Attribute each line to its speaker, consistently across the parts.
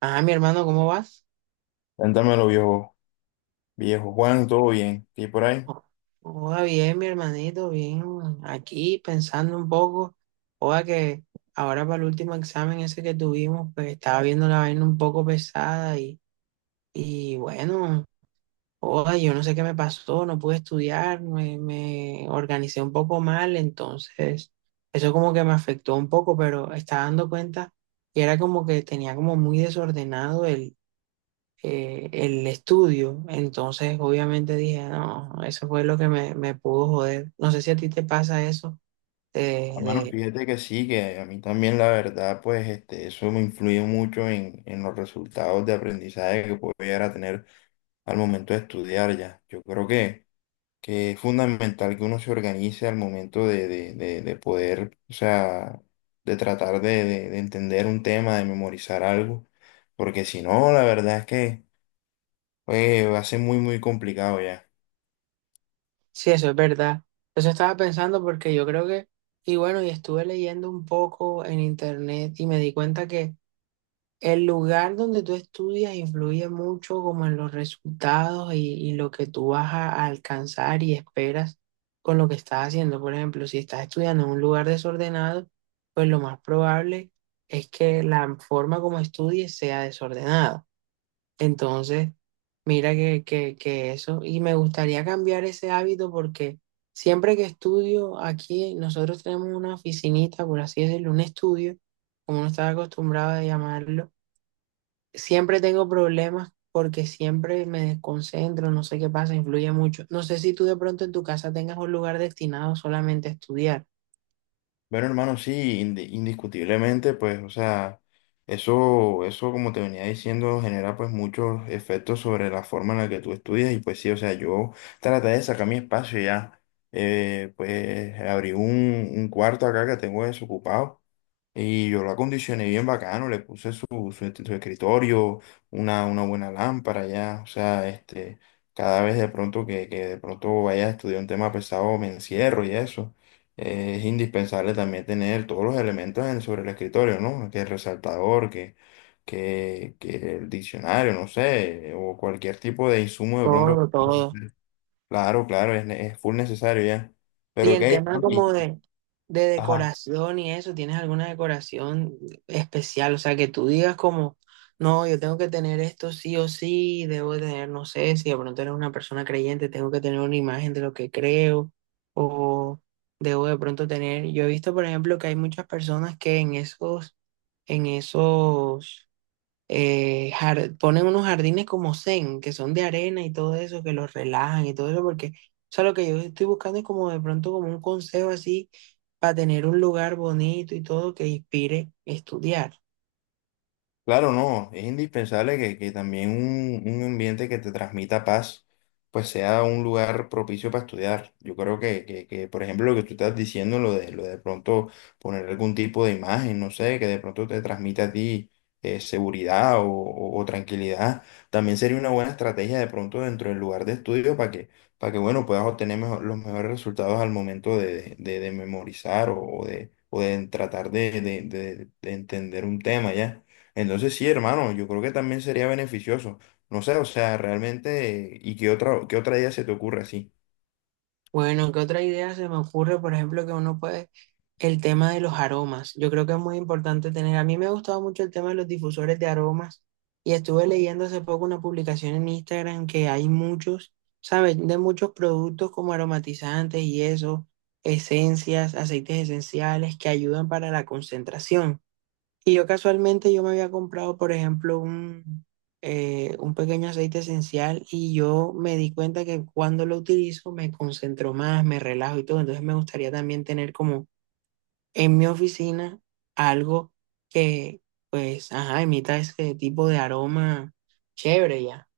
Speaker 1: Ah, mi hermano, ¿cómo vas?
Speaker 2: Cuéntamelo, viejo, viejo Juan, todo bien, ¿qué hay por ahí?
Speaker 1: Hola, bien, mi hermanito, bien. Aquí pensando un poco. Hola, que ahora para el último examen ese que tuvimos, pues estaba viendo la vaina un poco pesada y bueno, hola, yo no sé qué me pasó, no pude estudiar, me organicé un poco mal, entonces eso como que me afectó un poco, pero estaba dando cuenta y era como que tenía como muy desordenado, el estudio. Entonces, obviamente dije, no, eso fue lo que me pudo joder. No sé si a ti te pasa eso, de,
Speaker 2: Hermano,
Speaker 1: de-
Speaker 2: fíjate que sí, que a mí también la verdad, pues este, eso me influye mucho en los resultados de aprendizaje que puedo llegar a tener al momento de estudiar ya. Yo creo que es fundamental que uno se organice al momento de poder, o sea, de tratar de entender un tema, de memorizar algo, porque si no, la verdad es que pues, va a ser muy, muy complicado ya.
Speaker 1: sí, eso es verdad. Eso estaba pensando porque yo creo que, y bueno, y estuve leyendo un poco en internet y me di cuenta que el lugar donde tú estudias influye mucho como en los resultados y lo que tú vas a alcanzar y esperas con lo que estás haciendo. Por ejemplo, si estás estudiando en un lugar desordenado, pues lo más probable es que la forma como estudies sea desordenada. Entonces, mira que eso, y me gustaría cambiar ese hábito porque siempre que estudio aquí, nosotros tenemos una oficinita, por así decirlo, un estudio, como uno está acostumbrado a llamarlo. Siempre tengo problemas porque siempre me desconcentro, no sé qué pasa, influye mucho. No sé si tú de pronto en tu casa tengas un lugar destinado solamente a estudiar.
Speaker 2: Bueno, hermano, sí, indiscutiblemente, pues, o sea, eso, como te venía diciendo, genera pues muchos efectos sobre la forma en la que tú estudias y pues sí, o sea, yo traté de sacar mi espacio ya, pues abrí un cuarto acá que tengo desocupado y yo lo acondicioné bien bacano, le puse su escritorio, una buena lámpara ya, o sea, este, cada vez de pronto que de pronto vaya a estudiar un tema pesado me encierro y eso es indispensable también tener todos los elementos sobre el escritorio, ¿no? Que el resaltador, que el diccionario, no sé, o cualquier tipo de insumo de pronto.
Speaker 1: Todo, todo.
Speaker 2: Claro, claro, es, es full necesario ya.
Speaker 1: Y
Speaker 2: Pero ok,
Speaker 1: en temas
Speaker 2: Jorge, y-
Speaker 1: como de
Speaker 2: ajá.
Speaker 1: decoración y eso, ¿tienes alguna decoración especial? O sea, que tú digas como, no, yo tengo que tener esto sí o sí, debo de tener, no sé, si de pronto eres una persona creyente, tengo que tener una imagen de lo que creo o debo de pronto tener. Yo he visto, por ejemplo, que hay muchas personas que en esos en esos, ponen unos jardines como zen, que son de arena y todo eso, que los relajan y todo eso, porque, o sea, lo que yo estoy buscando es como de pronto como un consejo así para tener un lugar bonito y todo que inspire estudiar.
Speaker 2: Claro, no, es indispensable que también un ambiente que te transmita paz, pues sea un lugar propicio para estudiar. Yo creo que, por ejemplo, lo que tú estás diciendo, lo de pronto poner algún tipo de imagen, no sé, que de pronto te transmita a ti seguridad o tranquilidad, también sería una buena estrategia de pronto dentro del lugar de estudio para que bueno, puedas los mejores resultados al momento de memorizar o de tratar de entender un tema, ¿ya? Entonces sí, hermano, yo creo que también sería beneficioso. No sé, o sea, realmente, ¿y qué otra idea se te ocurre así?
Speaker 1: Bueno, ¿qué otra idea se me ocurre? Por ejemplo, que uno puede, el tema de los aromas. Yo creo que es muy importante tener, a mí me ha gustado mucho el tema de los difusores de aromas y estuve leyendo hace poco una publicación en Instagram que hay muchos, ¿sabes? De muchos productos como aromatizantes y eso, esencias, aceites esenciales que ayudan para la concentración. Y yo casualmente yo me había comprado, por ejemplo, un pequeño aceite esencial y yo me di cuenta que cuando lo utilizo me concentro más, me relajo y todo. Entonces me gustaría también tener como en mi oficina algo que, pues, ajá, emita ese tipo de aroma chévere ya.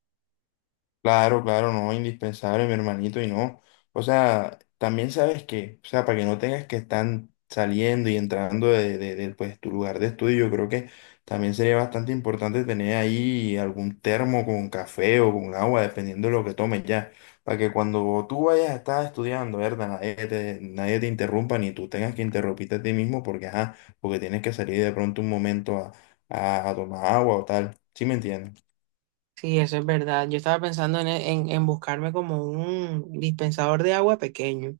Speaker 2: Claro, claro, no, indispensable, mi hermanito, y no. O sea, también sabes que, o sea, para que no tengas que estar saliendo y entrando pues, tu lugar de estudio, yo creo que también sería bastante importante tener ahí algún termo con café o con agua, dependiendo de lo que tomes ya, para que cuando tú vayas a estar estudiando, ¿verdad? Nadie te interrumpa, ni tú tengas que interrumpirte a ti mismo, porque, ajá, porque tienes que salir de pronto un momento a tomar agua o tal. ¿Sí me entiendes?
Speaker 1: Sí, eso es verdad. Yo estaba pensando en buscarme como un dispensador de agua pequeño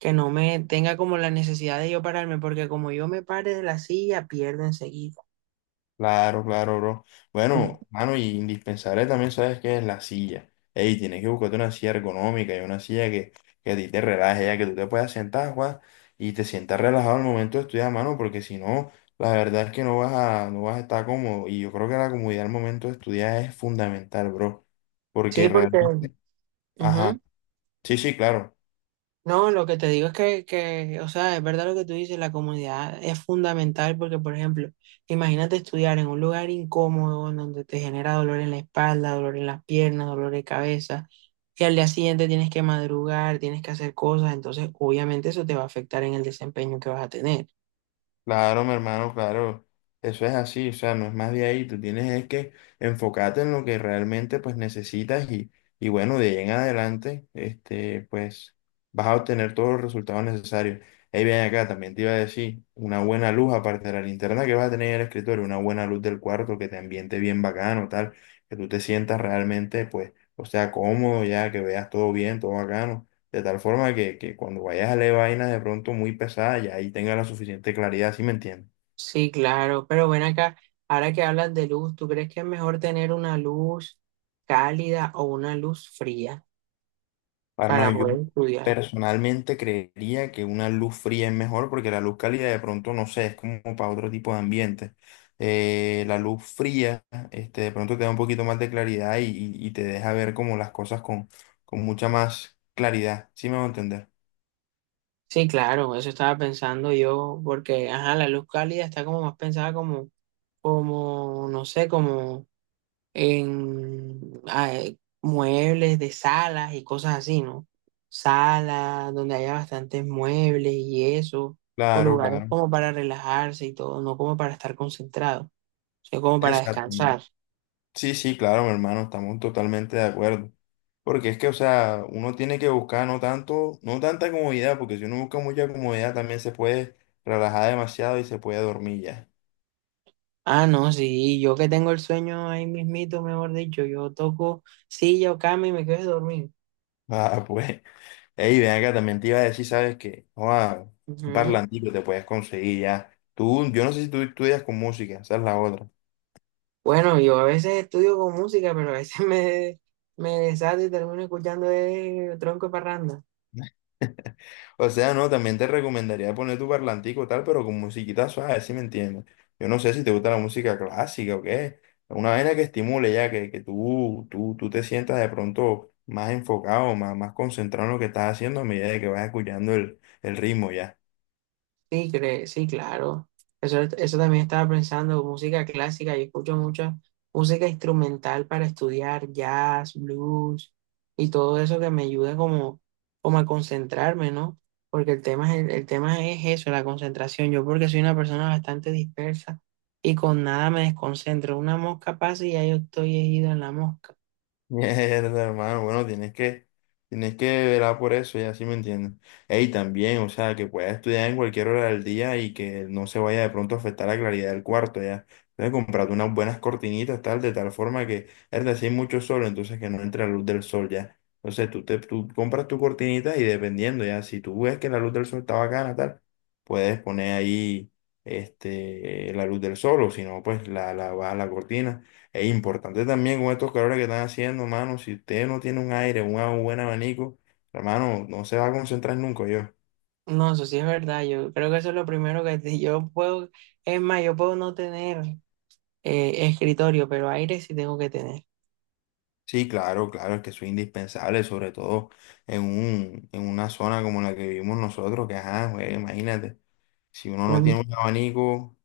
Speaker 1: que no me tenga como la necesidad de yo pararme, porque como yo me pare de la silla, pierdo enseguida.
Speaker 2: Claro, claro, bro.
Speaker 1: Mm,
Speaker 2: Bueno, mano, y indispensable también, ¿sabes qué es la silla? Ey, tienes que buscarte una silla ergonómica y una silla que a ti te relaje, ya que tú te puedas sentar, Juan, y te sientas relajado al momento de estudiar, mano, porque si no, la verdad es que no vas a estar cómodo. Y yo creo que la comodidad al momento de estudiar es fundamental, bro.
Speaker 1: sí,
Speaker 2: Porque
Speaker 1: porque,
Speaker 2: realmente, ajá,
Speaker 1: ujú.
Speaker 2: sí, sí, claro.
Speaker 1: No, lo que te digo es que, o sea, es verdad lo que tú dices, la comunidad es fundamental porque, por ejemplo, imagínate estudiar en un lugar incómodo en donde te genera dolor en la espalda, dolor en las piernas, dolor de cabeza, y al día siguiente tienes que madrugar, tienes que hacer cosas, entonces obviamente eso te va a afectar en el desempeño que vas a tener.
Speaker 2: Claro, mi hermano, claro. Eso es así, o sea, no es más de ahí. Tú tienes es que enfocarte en lo que realmente pues necesitas y bueno, de ahí en adelante, este, pues vas a obtener todos los resultados necesarios. Ahí bien acá, también te iba a decir, una buena luz aparte de la linterna que vas a tener en el escritorio, una buena luz del cuarto que te ambiente bien bacano, tal, que tú te sientas realmente, pues, o sea, cómodo ya, que veas todo bien, todo bacano. De tal forma que cuando vayas a leer vainas de pronto muy pesadas, ya ahí tengas la suficiente claridad, ¿sí me entiendes?
Speaker 1: Sí, claro, pero bueno, acá, ahora que hablas de luz, ¿tú crees que es mejor tener una luz cálida o una luz fría
Speaker 2: Ah, Hermano,
Speaker 1: para
Speaker 2: yo
Speaker 1: poder estudiar?
Speaker 2: personalmente creería que una luz fría es mejor porque la luz cálida de pronto, no sé, es como para otro tipo de ambiente. La luz fría, este, de pronto te da un poquito más de claridad y te deja ver como las cosas con mucha más claridad, ¿sí me va a entender?
Speaker 1: Sí, claro, eso estaba pensando yo, porque, ajá, la luz cálida está como más pensada como, como, no sé, como en muebles de salas y cosas así, ¿no? Salas donde haya bastantes muebles y eso, o
Speaker 2: Claro,
Speaker 1: lugares
Speaker 2: claro.
Speaker 1: como para relajarse y todo, no como para estar concentrado, sino como para
Speaker 2: Exacto.
Speaker 1: descansar.
Speaker 2: Sí, sí, claro, mi hermano, estamos totalmente de acuerdo. Porque es que, o sea, uno tiene que buscar no tanto, no tanta comodidad, porque si uno busca mucha comodidad también se puede relajar demasiado y se puede dormir ya.
Speaker 1: Ah, no, sí, yo que tengo el sueño ahí mismito, mejor dicho, yo toco silla o cama y me quedo dormido.
Speaker 2: Ah, pues, ey, ven acá, también te iba a decir, ¿sabes qué? Joa, un
Speaker 1: Ujú.
Speaker 2: parlantico te puedes conseguir ya. Tú, yo no sé si tú estudias con música, esa es la otra.
Speaker 1: Bueno, yo a veces estudio con música, pero a veces me desato y termino escuchando tronco de parranda.
Speaker 2: O sea, no, también te recomendaría poner tu parlantico y tal, pero con musiquita suave, si me entiendes. Yo no sé si te gusta la música clásica o qué. Una vaina que estimule ya, que tú te sientas de pronto más enfocado, más, más concentrado en lo que estás haciendo a medida de que vas escuchando el ritmo ya.
Speaker 1: Sí, claro. Eso también estaba pensando, música clásica. Yo escucho mucha música instrumental para estudiar, jazz, blues y todo eso que me ayude como, como a concentrarme, ¿no? Porque el tema, es el tema es eso, la concentración. Yo porque soy una persona bastante dispersa y con nada me desconcentro. Una mosca pasa y ya yo estoy ido en la mosca.
Speaker 2: Mierda, hermano, bueno, tienes que velar por eso, ya sí me entiendes. Ey, también, o sea, que pueda estudiar en cualquier hora del día y que no se vaya de pronto a afectar la claridad del cuarto, ya. Entonces, comprarte unas buenas cortinitas, tal, de tal forma que, es decir, mucho sol, entonces que no entre la luz del sol, ya. Entonces, tú compras tu cortinita y dependiendo, ya, si tú ves que la luz del sol está bacana, tal, puedes poner ahí, este, la luz del sol, o si no, pues baja la cortina. Es importante también con estos calores que están haciendo, mano. Si usted no tiene un aire, un buen abanico, hermano, no se va a concentrar nunca yo.
Speaker 1: No, eso sí es verdad. Yo creo que eso es lo primero que te- yo puedo. Es más, yo puedo no tener escritorio, pero aire sí tengo que tener.
Speaker 2: Sí, claro, claro, es que eso es indispensable, sobre todo en en una zona como la que vivimos nosotros, que ajá, güey, imagínate. Si uno no
Speaker 1: Mm,
Speaker 2: tiene un abanico,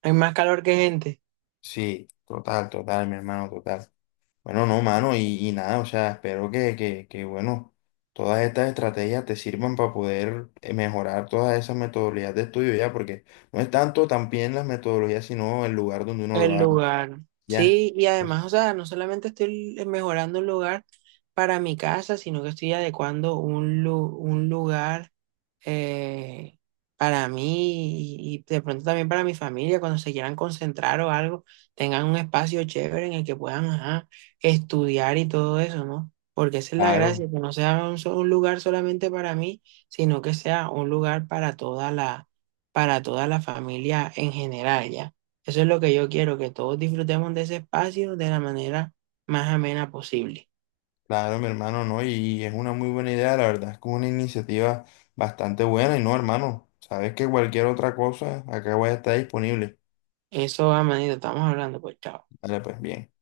Speaker 1: hay más calor que gente.
Speaker 2: sí, total, total, mi hermano, total. Bueno, no, mano, y nada, o sea, espero que, bueno, todas estas estrategias te sirvan para poder mejorar todas esas metodologías de estudio ya, porque no es tanto también las metodologías, sino el lugar donde uno lo
Speaker 1: El
Speaker 2: haga,
Speaker 1: lugar.
Speaker 2: ya.
Speaker 1: Sí, y
Speaker 2: Pues,
Speaker 1: además, o sea, no solamente estoy mejorando un lugar para mi casa, sino que estoy adecuando un, lu- un lugar, eh, para mí y de pronto también para mi familia, cuando se quieran concentrar o algo, tengan un espacio chévere en el que puedan ajá, estudiar y todo eso, ¿no? Porque esa es la
Speaker 2: claro,
Speaker 1: gracia, que no sea un, so- un lugar solamente para mí, sino que sea un lugar para toda la familia en general, ¿ya? Eso es lo que yo quiero, que todos disfrutemos de ese espacio de la manera más amena posible.
Speaker 2: claro, mi hermano, no, y es una muy buena idea, la verdad es que es una iniciativa bastante buena, y no, hermano, sabes que cualquier otra cosa, acá voy a estar disponible.
Speaker 1: Eso, amanito, estamos hablando, pues chao.
Speaker 2: Vale, pues bien.